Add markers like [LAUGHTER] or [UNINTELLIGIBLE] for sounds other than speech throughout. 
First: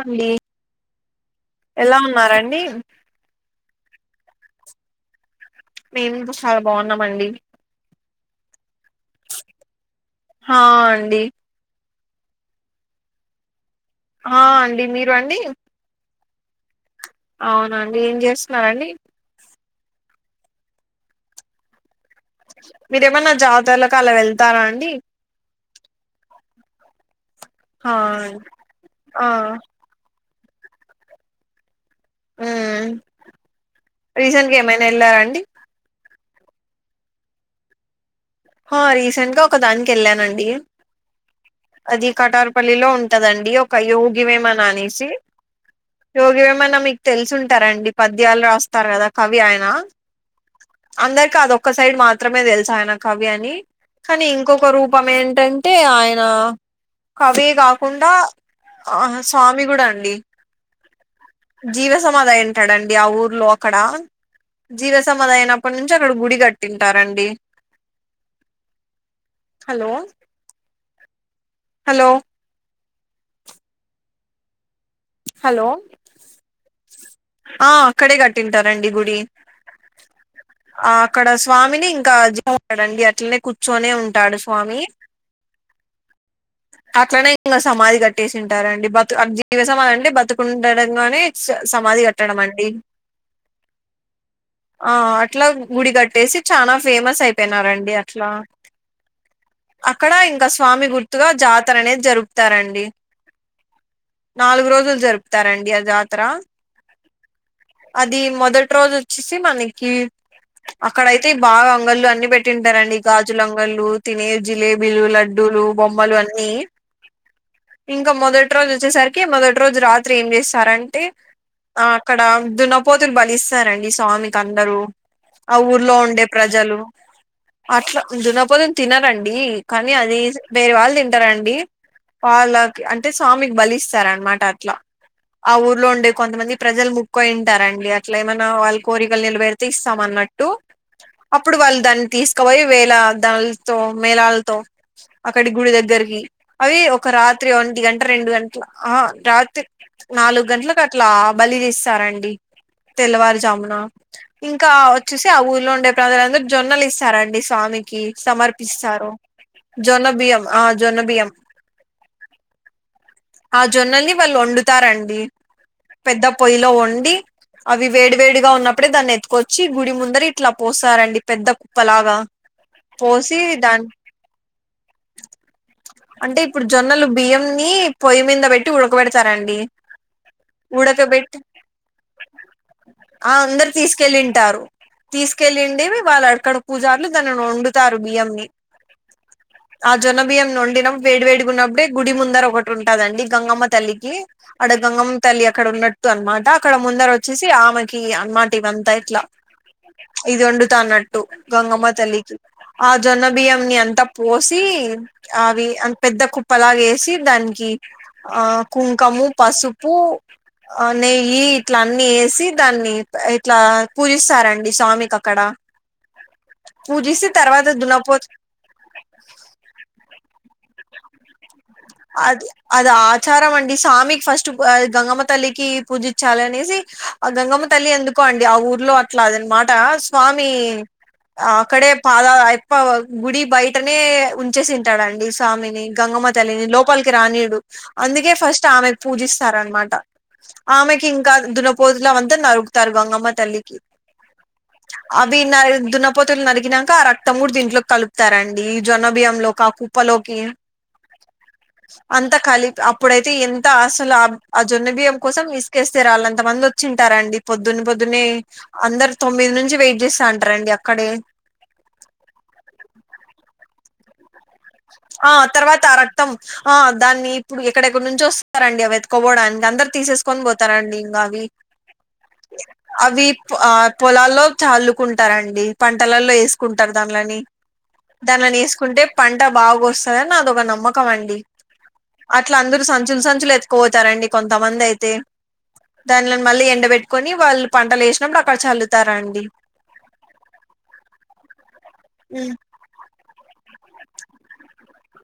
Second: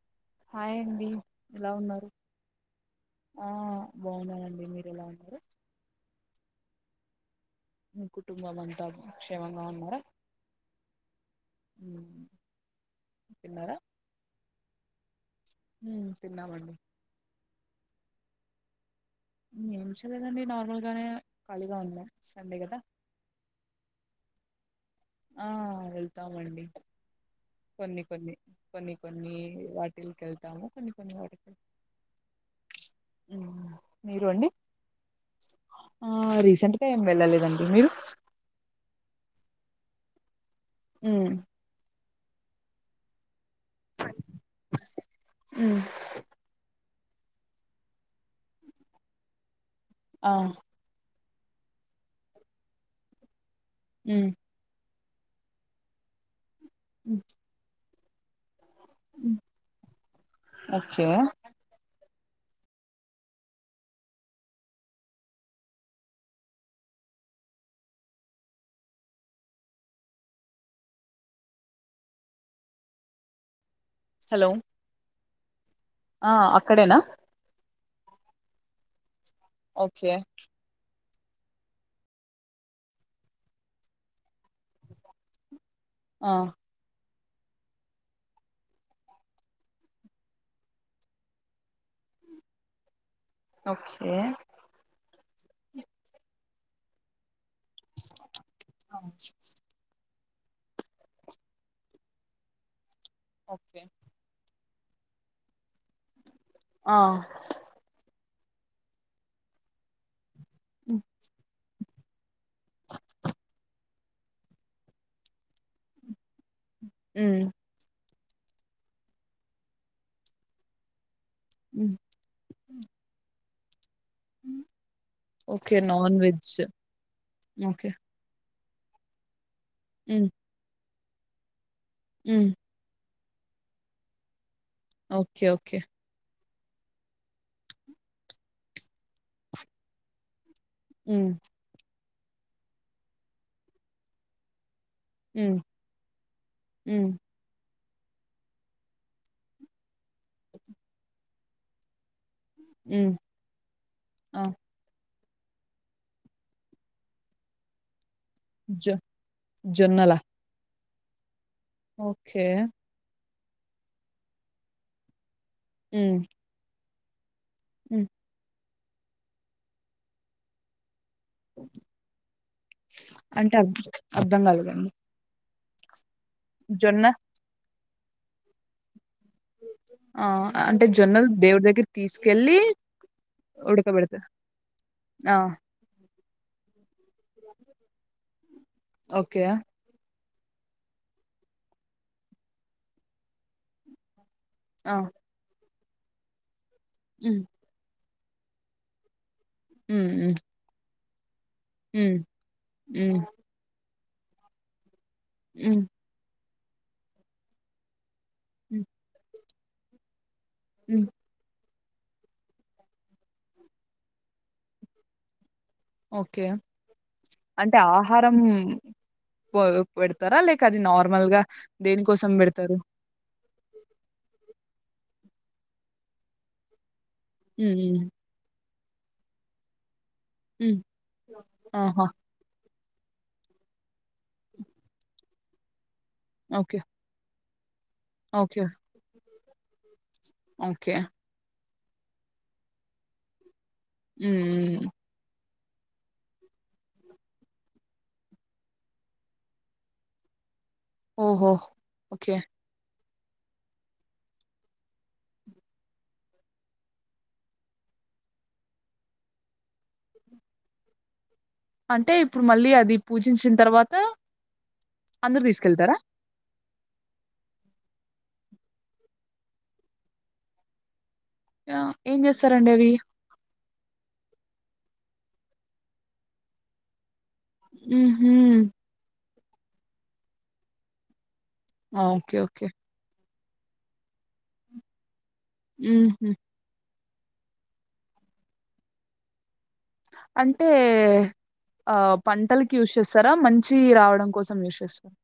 అండి హాయ అండి ఎలా ఉన్నారు ఆ బాగున్నానండి మీరు ఎలా ఉన్నారు మేమ్ బు చాలా బాగున్నామండి మీ కుటుంబం అంతా క్షేమంగా ఉన్నారా హా అండి ఊ తిన్నారా ఆ అండి మీరు అండి ఊ తిన్నామండి అవునండి ఏం చేస్తున్నారండి ఏం చేయలేదండి నార్మల్ గానే ఖాళీగా ఉన్నా సండే కదా మీరు ఏమన్నా జాతర్లలకి అలా వెళ్తారా అండి ఆ వెళ్తామండి హా కొన్ని కొన్ని అండి. కొన్ని ఆ కొన్ని వా టిల్ కెళ్తాము కొన్ని కొన్ని వాటికి మ్మ్ ఊ మీరు అండి రీసెంట్ గా ఏమైనా వెళ్ళారండి ఆ రీసెంట్ గా ఏం వెళ్ళలేదండి మీరు హా‌ రీసెంట్ గా ఒక దానికి ఎళ్ళానండి ఊ అది కటారుపల్లిలో ఉంటాదండి ఒక యోగివేమన అనేసి మ్మ్, యోగివేమన మీకు తెలిసుంటారండి పద్యాలు రాస్తారు కదా కవి ఆయన ఆ అందరికీ అదొక్క సైడ్ మాత్రమే తెలుసు ఆయన కవి అని కానీ మ్మ్, ఇం కొక రూపం ఏంటంటే ఆయన మ్మ్, కవే కాకుండా ఆహా మ్మ్. స్వామి కూడా అండి ఓకే జీవ సమాధి అయ్యుంటాడండి ఆ ఊర్లో అక్కడ జీవ సమాధి అయినప్పటి నుంచి అక్కడ గుడి కట్టింటారండి హలో హలో హలో హలో ఆ అక్కడేనా ఆ అక్కడే కట్టింటారండి గుడి ఓకే ఆ అక్కడ స్వామిని ఇంకా జ [UNINTELLIGIBLE] రండి అట్లనే కూర్చొనే ఉంటాడు స్వామి ఆ అట్లనే ఇంకా సమాధి కట్టేసింటారండి బతు ఆ జీవ సమాధి అంటే బతికుండడంగానే స్ సమాధి కట్టడం అండి ఓకే ఆ అట్లా గుడి కట్టేసి చానా ఫేమస్ అయిపోయినారన్ డి అట్లా అక్కడ ఇంకా స్వామి గు తుగా జాతర అనేది జరుపుతారండి ఓకే నాలుగు రోజులు జరుపుతారండి ఆ జాతర ఆ అది మొదటి రోజు వచ్చేసి మని కి అక్కడయితే బాగా అంగళ్ళు అన్నీ పెట్టింటారండి గాజుల అంగళ్ళు తినే జిలేబీలు లడ్డూలు బొమ్మలు అన్నీ ఉమ్ ఇంక మొదటి రోజు వచ్చేసరికి మొదటి రోజు రాత్రి ఏం చేస్తారంటే ఆ ఉమ్ క్కడ దున్నపోతుని బలిస్తారండి స్వామి కందరూ ఆ ఓకే ఊర్లో నాన్ ఉండే వెజ్ ప్రజలు ఓకే అట్ల దున్నపోతుని తినరండి కానీ అది ఉమ్ వేరే వాళ్ళు తింటారండి ఉమ్ వాళ్ళ అంటే స్వామికి బలిస్తార అనమాట అట్లా ఓకే ఆ ఓకే ఊర్లో ఉండే కొంతమంది ప్రజలు ముక్కయింటారండి అట్ల ఏమైన వాళ్ళ కోరికలు నిలబెరితే ఇస్తాం అన్నట్టు టు ఉమ్ అప్పుడు వాళ్ళు దాన్ని తీసుకుపోయి వేల దానితో మేళాలతో అక్కడి ఉమ్ గుడి దగ్గరికి అవి ఒక ఉమ్ రాత్రి ఒంటి గంట రెండు గంటల ఆహ రాత్రి నాలుగు గంటలకు అట్లా బలి తీస్తారండి ఉమ్ తెల్లవారుజామున ఆ ఇంకా చూసి ఆ ఊర్లో ఉండే ప్రజలందరూ జొన్నలు ఇస్తారండి స్వామికి జొ సమర్పిస్తారు జొన్నలా జొన్నబియం ఆ జొన్నబియం ఓకే ఆ జొన్నల్ని వాళ్ళు వండుతారండి ఉమ్ పెద్ద పొయ్యిలో వండి అవి ఉమ్ వేడి వేడిగా ఉన్నప్పుడే దాన్ని ఎత్తుకొచ్చి గుడి ముందర ఇట్లా పోస్తారండి పెద్ద కుప్పలాగా పోసి దాని అర్థం కాలేదండి అంటే ఇప్పుడు జొన్న జొన్నలు బియ్యంన్ని పొయ్యి మీద పెట్టి ట్టి ఉడకబెడతారండి ఆ అంటే జొన్నలు ఉడకబెట్టి దేవుడి దగ్గర తీసుకెళ్ళి ఆ అందరు ఉడకబెడతారు తీసుకెళ్ళింటారు ఆ తీసుకెళ్లి ఉండేవి వాళ్ళు అకడ పూజారులు దాని వండుతారు బియ్యం ని ఓకే ఆ జొన్న బియ్యం వండినం వేడి వేడుకున్నప్పుడే గుడి ముందర ఒకటి ఉంటదండి గంగమ్మ తల్లికి అడ ఆ గంగమ్ తల్లి అక్కడ ఉన్నట్టు అనమాట అక్కడ ముందర ఉమ్ వచ్చేసి ఆమెకి అనమాట ఇవంతా ఇట్లా ఉమ్ ఉమ్ ఇది వండుతా అన్నట్టు గంగమ్మ ఉమ్ తల్లికి ఆ ఉమ్ జొన్న బియ్యం ని అంత పోసి అవి ఉమ్ అన్ పెద్ద కుప్ప లాగ వేసి దానికి ఆ ఉమ్ కుంకము పసుపు ఆ ఉమ్, నెయ్యి ఇట్లా అన్ని వేసి దాన్ని ఇట్లా పూజిస్తారండి స్వామికి అక్కడ ఓకే పూజిస్తే తర్వాత అంటే దున్నపో ఆహారం పో పెడతారా లేక అది నార్మల్ గా దేనికోసం పెడతారు ప్రచారం అండి స్వామికి ఫస్ట్ గంగమ్మ తల్లికి పూజించాలనేసి ఆ గంగమ్మ హ్మ్. తల్లి హ్మ్. ఎందుకో అండి ఆ ఊర్లో అట్లా అదనమాట స్వామి హ్మ్. ఆక్కడే ఆహా! పాద ఎప్ప గుడి బయ టనే ఉంచేసింటాడండి స్వామిని గంగమ్మ తలిని ఓకే. లోపలికి రానియడు అందుకే ఓకే. ఫస్ట్ ఆమెకు పూజిస్తారనమాట ఓకే. ఆమెకి ఇం కాదు దన్న పోతులా అవంత నరుకుతారు గంగమ్మ తల్లికి ఊ అవి న దున్నపోతులు నరికిినాక ఆ రక్తం కూడా దీంట్లోకి కలుపుతారండి ఈ జొన్న బియ్యంలో కాకు పలోకి ఓహో అంత ఓకే. ఖలీ అప్పుడైతే ఎంత అసలు ఆ ఆ జొన్న బియ్యం కోసం ఇసుకేస్తే రాళనంత మంది వచ్చింటారండి పొద్దున్న పొద్దున్న అందరు తొమ్మిది నుంచి వెయిట్ చేస్తే అంటారండి అక్కడే అంటే ఇప్పుడు మళ్ళీ అది పూజించిన తర్వాత ఆ అందరూ తర్వాత తీసుకెళ్తారా? అ రక్ మొత్తం ఆ దాన్ని ఇప్పుడు ఎక్కడెక్కడ నుంచి వస్తారండి అవి ఎతకవడానికి అందరు తీసేసుకొని పోతారండి ఇంకా అవి ఆహ్, ఏం చేస్తారండి అవి ఆ పొలాల్లో చల్లుకుంటారండి పంటలల్లో వేసుకుంటారు దానలని హుహు. దాంట్ల ఏసుకుంటే పంట బాగా వస్తుందని అదొక నమ్మకం అండి ఓకే. అట్లా ఓకే. అందరు సంచులు సంచులు ఎత్తుకుపోతారండి కొంతమందయితే హుహు. దాన్లని మళ్ళీ ఎండ బెట్టుకొని వాళ్ళు పంటలు వేసినప్పుడు అక్కడ చల్లుతారండి అంటే ఆ ఉమ్. పంటల్ యూజ్ చేస్తారా మంచి రావడం కోసం యూజ్ చేస్తారా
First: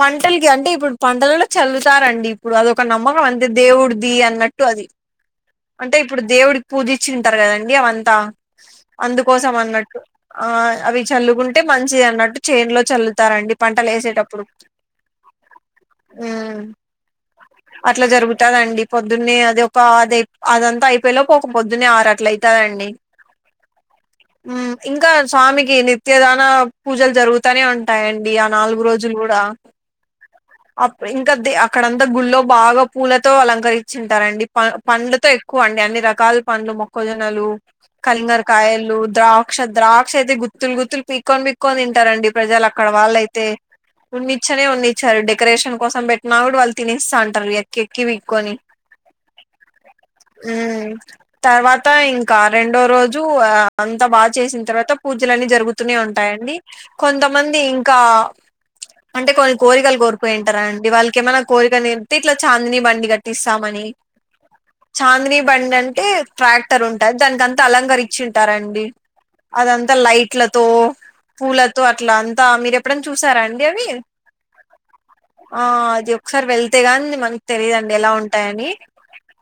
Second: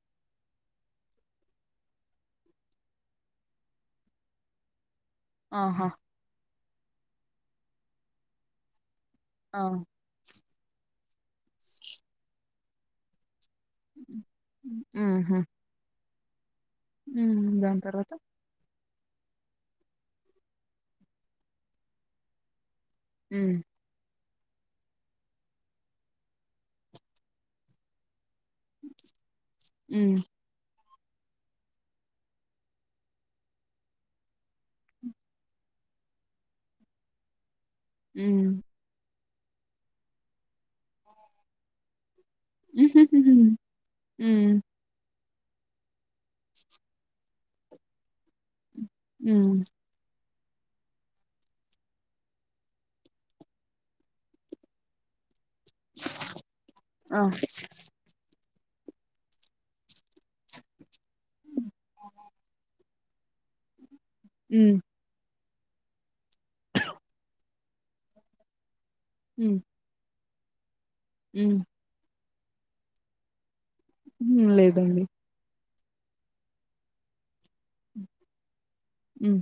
పంటలకి అంటే ఇప్పుడు పంటలలో చల్లుతారండి ఇప్పుడు అదొక నమ్మకం అంతే దేవుడిది అన్నట్టు అది ఆహా! అంటే ఇప్పుడు దేవుడికి పూజచ్చింటారు కదండి అవంతా అందుకోసం ఆ! అన్నట్టు ఆ అవి చల్లుకుంటే మంచిది అన్నట్టు చేన్ లో చల్లుతారండి పంట లేేసేటప్పుడు మ్మ్ మ్మ్ హు మ్మ్ మ్మ్ దాని తర్వాత అంటదండి పొద్దున్నే అది ఒక అది అదంతా అయిపోయేలోపు ఒక పొద్దున్నే ఆరట్ల అయితాదండి మ్మ్ మ్మ్ ఇంకా స్వామికి నిత్యదాన పూజలు జరుగుత తనే ఉంటాయండి ఆ నాలుగు రోజులు కూడా హ్మ్. అప్ ఇంకా దే అక్కడంతా గుళ్ళో బాగా పూలతో అలంకరించింటారండి పండ్ పండ్లతో ఎక్కువ అండి అన్ని రకాల పండ్లు మొక్కజొన్నలు కలింగర హ్మ్. కాయలు ద్రాక్ష ద్రాక్షయితే గుత్తులు గుత్తులు పీక్కొని పీక్కొని తింటారండి ప్రజలక్కడ వాళ్ళైతే హ్మ్. వున్నిచ్చానే వున్నిచ్చరు డెకరేషన్ కోసం పెట్టిన కూడా వాళ్ళు తినేస్తాంటారు ఎక్కి ఎక్కి పీక్కోని మ్మ్ మ్మ్ తర్వాత ఇంకా రెండో రోజు అంతా బాచేసిన తర్వాత పూజలున్నీ జరుగు గుతూనే ఉంటాయండి ఆ! కొంతమంది ఇంకా అంటే కొన్ని కోరికలు కోరుపోయింటారండి వాళ్ళకి ఏమైనా కోరికలునితే ఇట్లా చాందిని బండి కట్టి తటిస్సామణి హ్మ్. చాందినీ బండి అంటే ట్రాక్టర్ ఉంటాది దానికి అంతా అలంకరిచ్చింటారండి మ్మ్ అంతా లైట్లతో పూలతో అట్లా అంతా మీరు ఎప్పుడన్నా చూసారండి హ్మ్. లేదండి. ఆ అది ఒకసారి వెళ్తేగానీ మనకి తెలీదండి ఎలా ఉంటాయని హ్మ్.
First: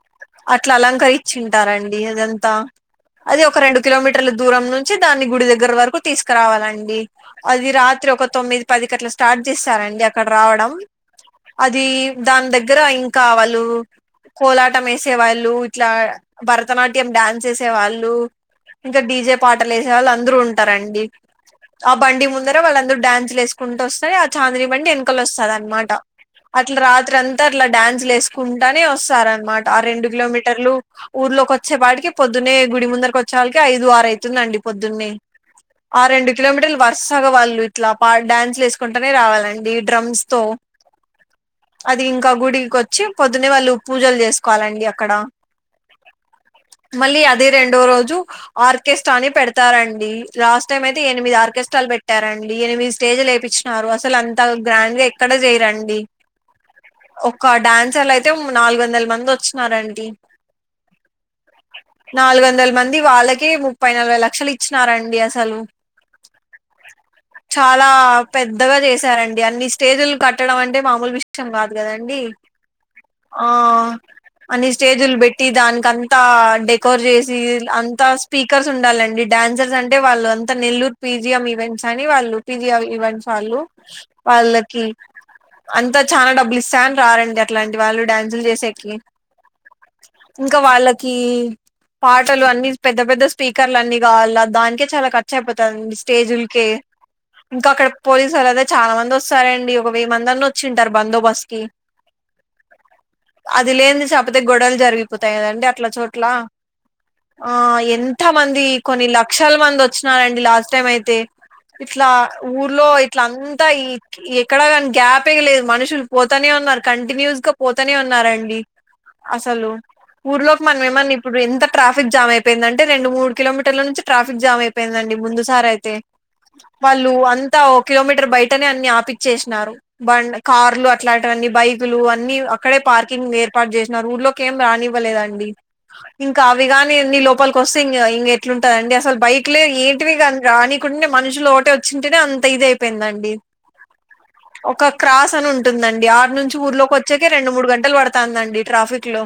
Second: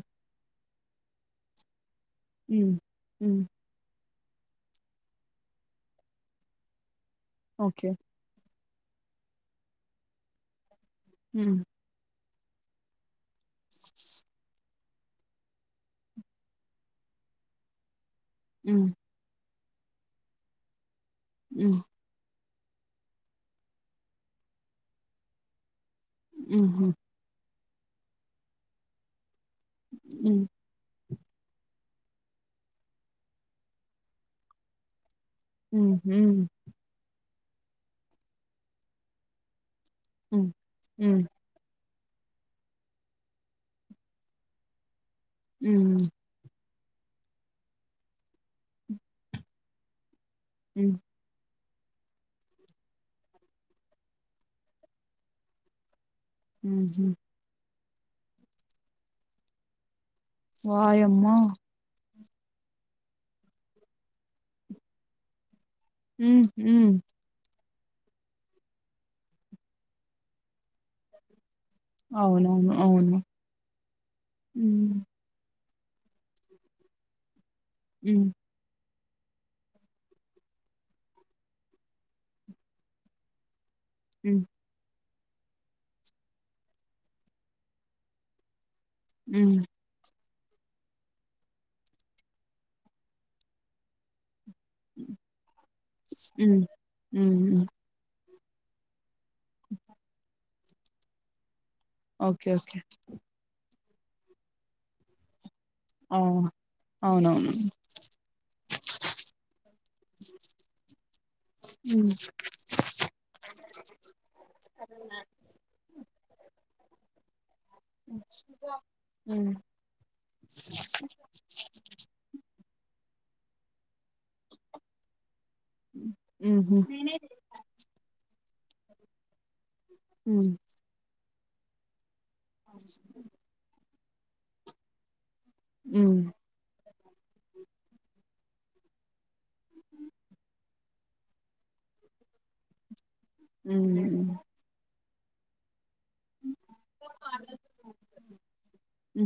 అట్లా అలంకరించింటారండి అదంత హ్మ్. హ్మ్. అది ఒక రెండు కిలోమీటర్ల దూరం నుంచి దాన్ని గుడి దగ్గర వరకు తీసుకురావాలండి అది ఓకే. రాత్రి ఒక తొమ్మిది పదికట్ల స్టార్ట్ చేస్తారండి అక్కడ రావడం హ్మ్. అది దాని దగ్గర ఇంకా వాళ్ళు కోలాట టమేసేవాళ్ళు ఇట్లా భరతనాట్యం డ్యాన్స్ వేసే వాళ్ళు హ్మ్. ఇంకా డిజే పాటలు వేసే వాళ్ళు అందరు ఉంటారండి మ్మ్ ఆ బండి ముందర వాళ్ళందరూ డ్యాన్స్లు వేసుకుంటూ వస్తే ఆ చాందిని బండి వెనకలు వస్తాదనమాట అట్లా హుహు. రాత్రి అంతా అట్లా డ్యాన్స్లు వేసుకుంటానే వస్తారనమాట ఆ రెండు హ్మ్. కిలోమీటర్లు ఊర్లోకొచ్చే పాటికే పొద్దున్నే గుడి ముందరికి వచ్చాలకే ఐదు ఆరు అయితుందండి పొద్దున్నే హ్మ్. ఆ రెండు హ్మ్. కిలోమీటర్లు వరుసగ వాళ్ళు ఇట్లా పా డ్యాన్స్లు వేసుకుంటానే రావాలండి డ్రమ్స్తో హ్మ్. హ్మ్. అది ఇంకా గుడికొచ్చి పొద్దున్నే వాళ్ళు పూజలు చేసుకోవాలండి అక్కడ మ్మ్ మళ్ళీ అదే రెండో రోజు ఆర్కెస్ట్రా అని పెడతారండి లాస్ట్ టైం హ్మ్. అయితే ఎనిమిది ఆర్కెస్ట్రాలు పెట్టారండి ఎనిమిది స్టేజులు ఏపీచ్ చ్చినారు అసలు అంత గ్రాండ్ గా ఎక్కడ చేయరండి మ్మ్ హు ఒక్క డాన్సర్లు అయితే నాలుగు వందల మంది వచ్చినారండి వాయమ్మో నాలుగు వందల మంది వాళ్ళకే ముప్పై నలభై లక్షలు ఇచ్చినారండి అసలు మ్మ్ హు చాలా పెద్దగా చేసారండి అన్ని స్టేజులు కట్టడం అంటే మామూలు విష కాదు కదండి అవునవును. అవును. ఆ అన్ని హ్మ్. స్టేజులు బెట్ బెట్టి దానీకంతా డెకోర్ చేసి అంతా హ్మ్. స్పీక్ స్పీకర్స్ ఉండాలండి డాన్సర్స్ అంటే వాళ్ళుంతా Nellore P. G. M events అని వాళ్ళు పి. జి. ఆర్ ఈవెంట్స్ వాళ్ళు హ్మ్. వాళ్ళకి అంతా చానా డబ్బులు ఇస్తాని రారండి అట్లాంటి వాళ్ళు డ్యాన్సులు చేసేకి హ్మ్. ఇంకా వాళ్ళకి పాటలు అన్ని పెద్ద పెద్ద స్పీకర్లన్ని కావాల దాని దానికే చాలా ఖర్చయిపోతాదండి హ్మ్. స్టేజ్ల్కే హ్మ్. హ్మ్. ఇంకా అక్కడ పోలీసోల్లాంతా చానా మంది వస్ సరే అండి ఒక వెయ్యిమందన్నా వచ్చింటారు బందోబస్తుకి ఓకే ఓకే అది లేని చాపతే గొడవలు జరిగిపోతాయి కదండి అట్ల ఆ! చోట్ల ఆ అవునవును. ఎన్ ఎంత మంది కొన్ని లక్షల మంది వచ్చినారండి లాస్ట్ టైం అయితే ఇట్లా హ్మ్. ఊ ఊళ్ళో ఇట్లా అంతా ఈ ఎక్కడా గానీ గ్యాప్ ఏ లేదు మనుషులు పోతనే ఉన్నారు కంటిన్యూస్ గా పోతనే ఉన్నారండి హ్మ్. అసలు ఊర్లోకి మనమేమన్నా ఇప్పుడు ఎంత ట్రాఫిక్ ట్రాఫక్ జామ్ అయిపోయిందంటే రెండు మూడు కిలోమీర్ల నుంచి ట్రాఫిక్ జామ్ అయిపోయిందండి ముందు సారయితే హుహు. వాళ్ళు అంత ఓ కిలోమీటర్ బయటనే అన్ని ఆపిచ్చేసినారు బండ్ హ్మ్. కార్లు అట్లా అట్లాటివన్ని బైకులు అన్ని అక్కడే పార్కింగ్ ఏర్పాటు చేసినారు ఊర్లోకి ఏం రానివ్వలేదండి హ్మ్. ఇంకా ఆవ్ అవి గానీ అన్ని లోపలికి వస్తే ఇంగ్ ఇంగ ఎట్లుంటాదండి అసలు బైక్లే ఏంటివి కానీ రానికుంటే మనుషులు ఒకటే వచ్చింటేనే అంత ఇది అయిపోయిందండి మ్మ్ మ్మ్ ఒక క్రాస్ అని ఉంటుందండి ఆరు నుంచి ఊర్లో వొచ్చేకే రెండు మూడు గంటలు పడుతాందండి ట్రాఫిక్ లో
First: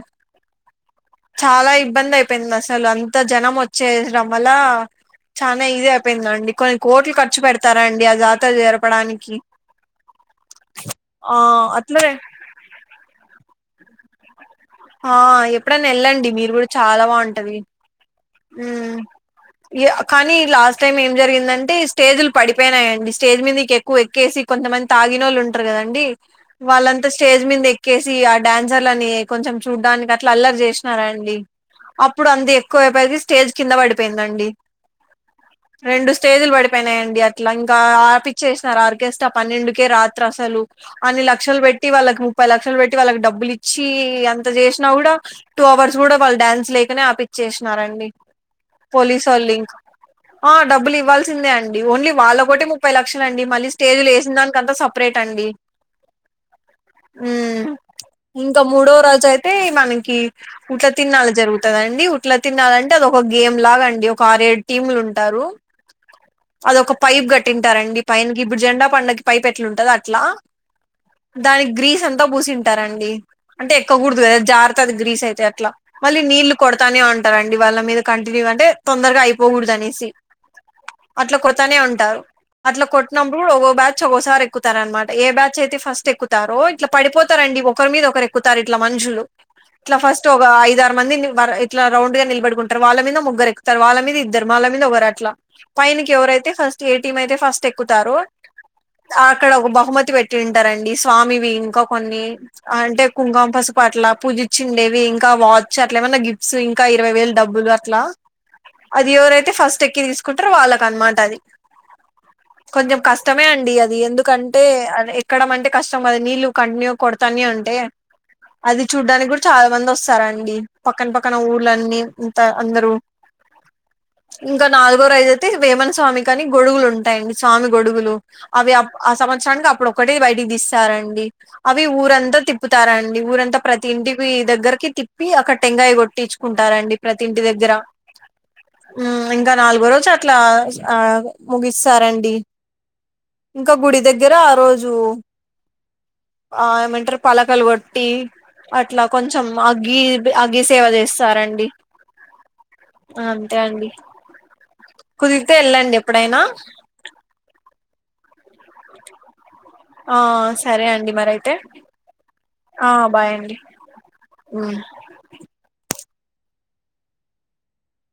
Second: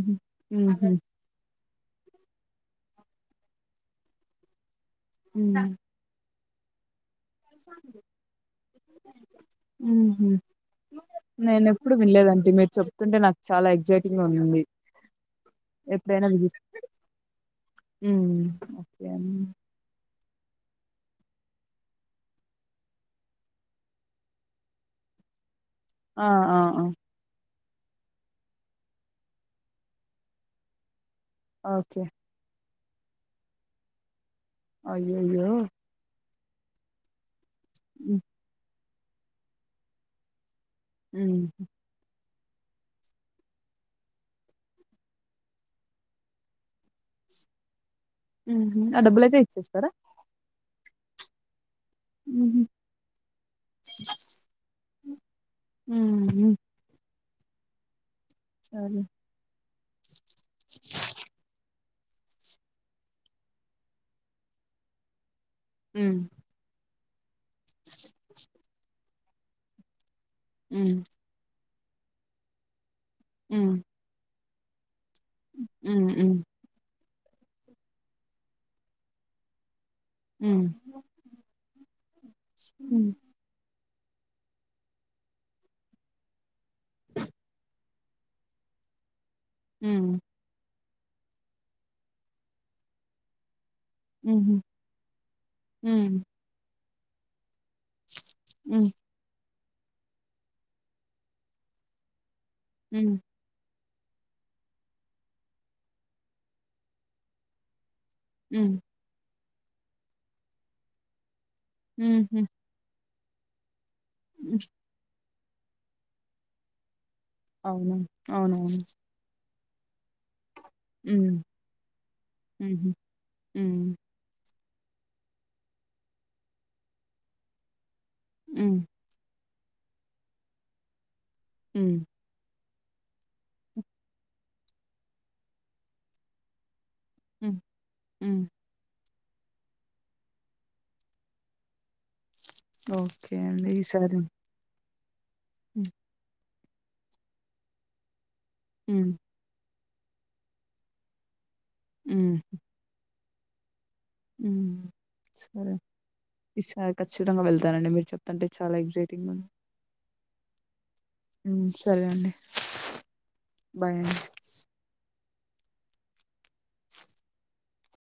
హుహు. చాలా ఇబ్బంది అయిపోయిందసలు అంత జనం వచ్చేయడం వల్ల చానా హ్మ్. ఈజీ అయిపోయిందండి కొన్ని కోట్లు ఖర్చు పెడతారు అండి ఆ జాతర జరపడానికి ఆ నేనేప్పుడు అట్లనే విన్లేదండి మీరు చెప్తుంటే నాకు చాలా ఎగ్జైటింగ్ గా ఉందండి ఆ ఎప్పుడన్నా వెళ్ళండి మీరు కూడా చాలా బాగుంటది మ్మ్ ఉమ్ ఓకే అండి కానీ లాస్ట్ టైమ్ ఏం జరిగిందంటే స్టేజ్లు పడిపోయినాయండి స్టేజ్ మీదికి ఎక్కి ఎక్కువ ఎక్కేసి కొంతమంది తాగి నోళ్ళు ఉంట రుకదండి ఆ ఆ ఆ వాళ్ళంతా స్టేజ్ మీద ఎక్కేసి ఆ డాన్సర్లని కొంచం చూడ్డానికి అట్లా అల్లరి చేసినారండి ఓకే అప్పుడు అందీర్ కోయే పరికి స్టేజ్ కింద పడిపోయిందండి అయ్యయ్యో రెండు స్టేజులు పడిపోయినాయండి అట్లా ఇంకా హ్మ్ ఆపిచ్చేసినారు ఆర్కెస్ట్ పన్నెండుకే రాత్రసలు అన్ని హ్మ్ లక్షలు పెట్టి వాళ్ళకి ముప్పై లక్షలు పెట్టి వాళ్ళకి డబ్బులిచ్చి కి అంత చేసినా గుడా టూ అవర్స్ కూడా వాళ్ళు డ్యాన్స్ ఏయాకనే ఆపచ్చేసినారండి హుహు ఆ డబ్బులయితే పోలీసోల్లింకా ఇచ్చేస్తారా ఆ డబ్బులు ఇవ్వాల్సిందే అండి ఇది ఓన్లీ హుహు వాళ్ళకొకటే ముప్పై లక్షలండి మళ్ళీ స్టేజ్లు వేసినదానికంతా సపరేట్ అండి మ్మ్ హ్మ్ మ్మ్ ఇంకా సరే మూడోరోజయితే మనకి ఉట్ల తీర్ణాలు జరుగుతదండి ఉట్లా తీర్నాలంటే అద ఒక గేమ్ లాగా అండి ఒక ఆరు ఏడు టీములుంటారు మ్మ్ అదొక పైప్ కట్టింటారండి పైనకి ఇప్పుడు జెండా పండక్కి పైప్ ఎట్లా ఉంటది అట్లా మ్మ్ దానికి గ్రీస్ అంతా పూసింటారండి అంటే హ్మ్ ఎక్కకూడదు కదా జారతది గ్రీస్ అయితే అట్లా హ్మ్ మళ్ళీ హ్మ్ నీళ్లు కొడతానే ఉంటారండి వాళ్ళ మీద కంటిన్యూగా అంటే తొందరగా అయిపోకూడదు అనేసి హ్మ్ అట్లా కొడతానే ఉంటారు అట్లా హ్మ్ కొట్టినం ఓగో బ్యాచ్ ఒకోసారి ఎక్కుతారనమాట ఏ బ్యాచ్ అయితే ఫస్ట్ ఎక్కుతారో ఇట్లా పడిపోతారండి ఒక్ ఒకరి మీద ఒకరు ఎక్కుతారు ఇట్లా మనుషులు ఇట్లా హ్మ్ ఫస్ట్ ఓ ఐదారు మంది ఇట్లా రౌండ్ గా నిలబడుకుంటారు వాళ్ళ మీద ముగ్గురు ఎక్కుతారు వాళ్ళ మీద ఇద్దరు హుహు మళ్ళ మీద ఒకవరు అట్లా పైనకి హ్మ్ ఎవరైతే ఫస్ట్ ఏ టీమ్ అయితే ఫస్ట్ ఎక్కుతారో అక్కడ ఒక బహుమతి పెట్టింటారండి స్వామివి ఇంకా కొన్ని అంటే హ్మ్ ఇంకా పసుపు అట్ల పూజిచ్చిండేవి ఇంకా వాచ్ అట్లా ఏమన్నా గిఫ్స్ ఇంకా ఇరవై వేల డబ్బులు అట్లా మ్మ్ అది ఎవరైతే ఫస్ట్ ఎక్కి తీసుకుంటరో వాళ్ళకనమాట అది మ్మ్ కొంచెం కష్టమే అండి అది ఎందుకంటే ఎక్కడం అంటే కష్టం అది నీళ్ళు కంటిన్యూ కొడతానే ఉంటే అవునా అవునవును అది చూడ్డానికి కూడా చాలా మంది వస్తారండి పక్కన హ్మ్ పక్కన ఊళ్లన్నీ ఇంత అందరూ హుహు హ్మ్ ఇంకా నాలుగో రోజయితే వేమన్ స్వామి కానీ గొడుగులు ఉంటాయండి స్వామి గొడుగులు అవి హ్మ్ అప్ ఆ సంవత్సరానికి అప్పుడొకటి బయటికి తీస్తారండి అవి హ్మ్ ఊరంతా తిప్ తిప్పుతారండి ఊరంతా ప్రతి ఇంటికి దగ్గరకి తిప్పి అక్కడ టెంకాయ కొట్టించుకుంటారండి ప్రతి ఇంటి హ్మ్ దగ్గర హ్మ్ మ్మ్ ఇంకా నాలుగోరోజట్లా ఆ ముగిస్తారండి ఓకే ఇంకా గుడి దగ్గర ఆ రోజు మ్మ్ ఆ ఏమంటారు పలకలు వట్టి అట్లా హ్మ్. కొంచెం కొంచెం అగ్గి అగ్గి సేవ చేస్తారండి మ్మ్ అంతే అండి కుదిరితే సరే. వెళ్ళండి ఎప్పుడైనా ఈసారి ఖచ్చితంగా వెళ్తానండి మీరు చెప్తుంటే చాలా ఎక్సైటింగా ఉంది ఆ సరే అండి మరయితే హ్మ్. సరే అండి. ఆ బాయ్ అండి బాయ్ అండి.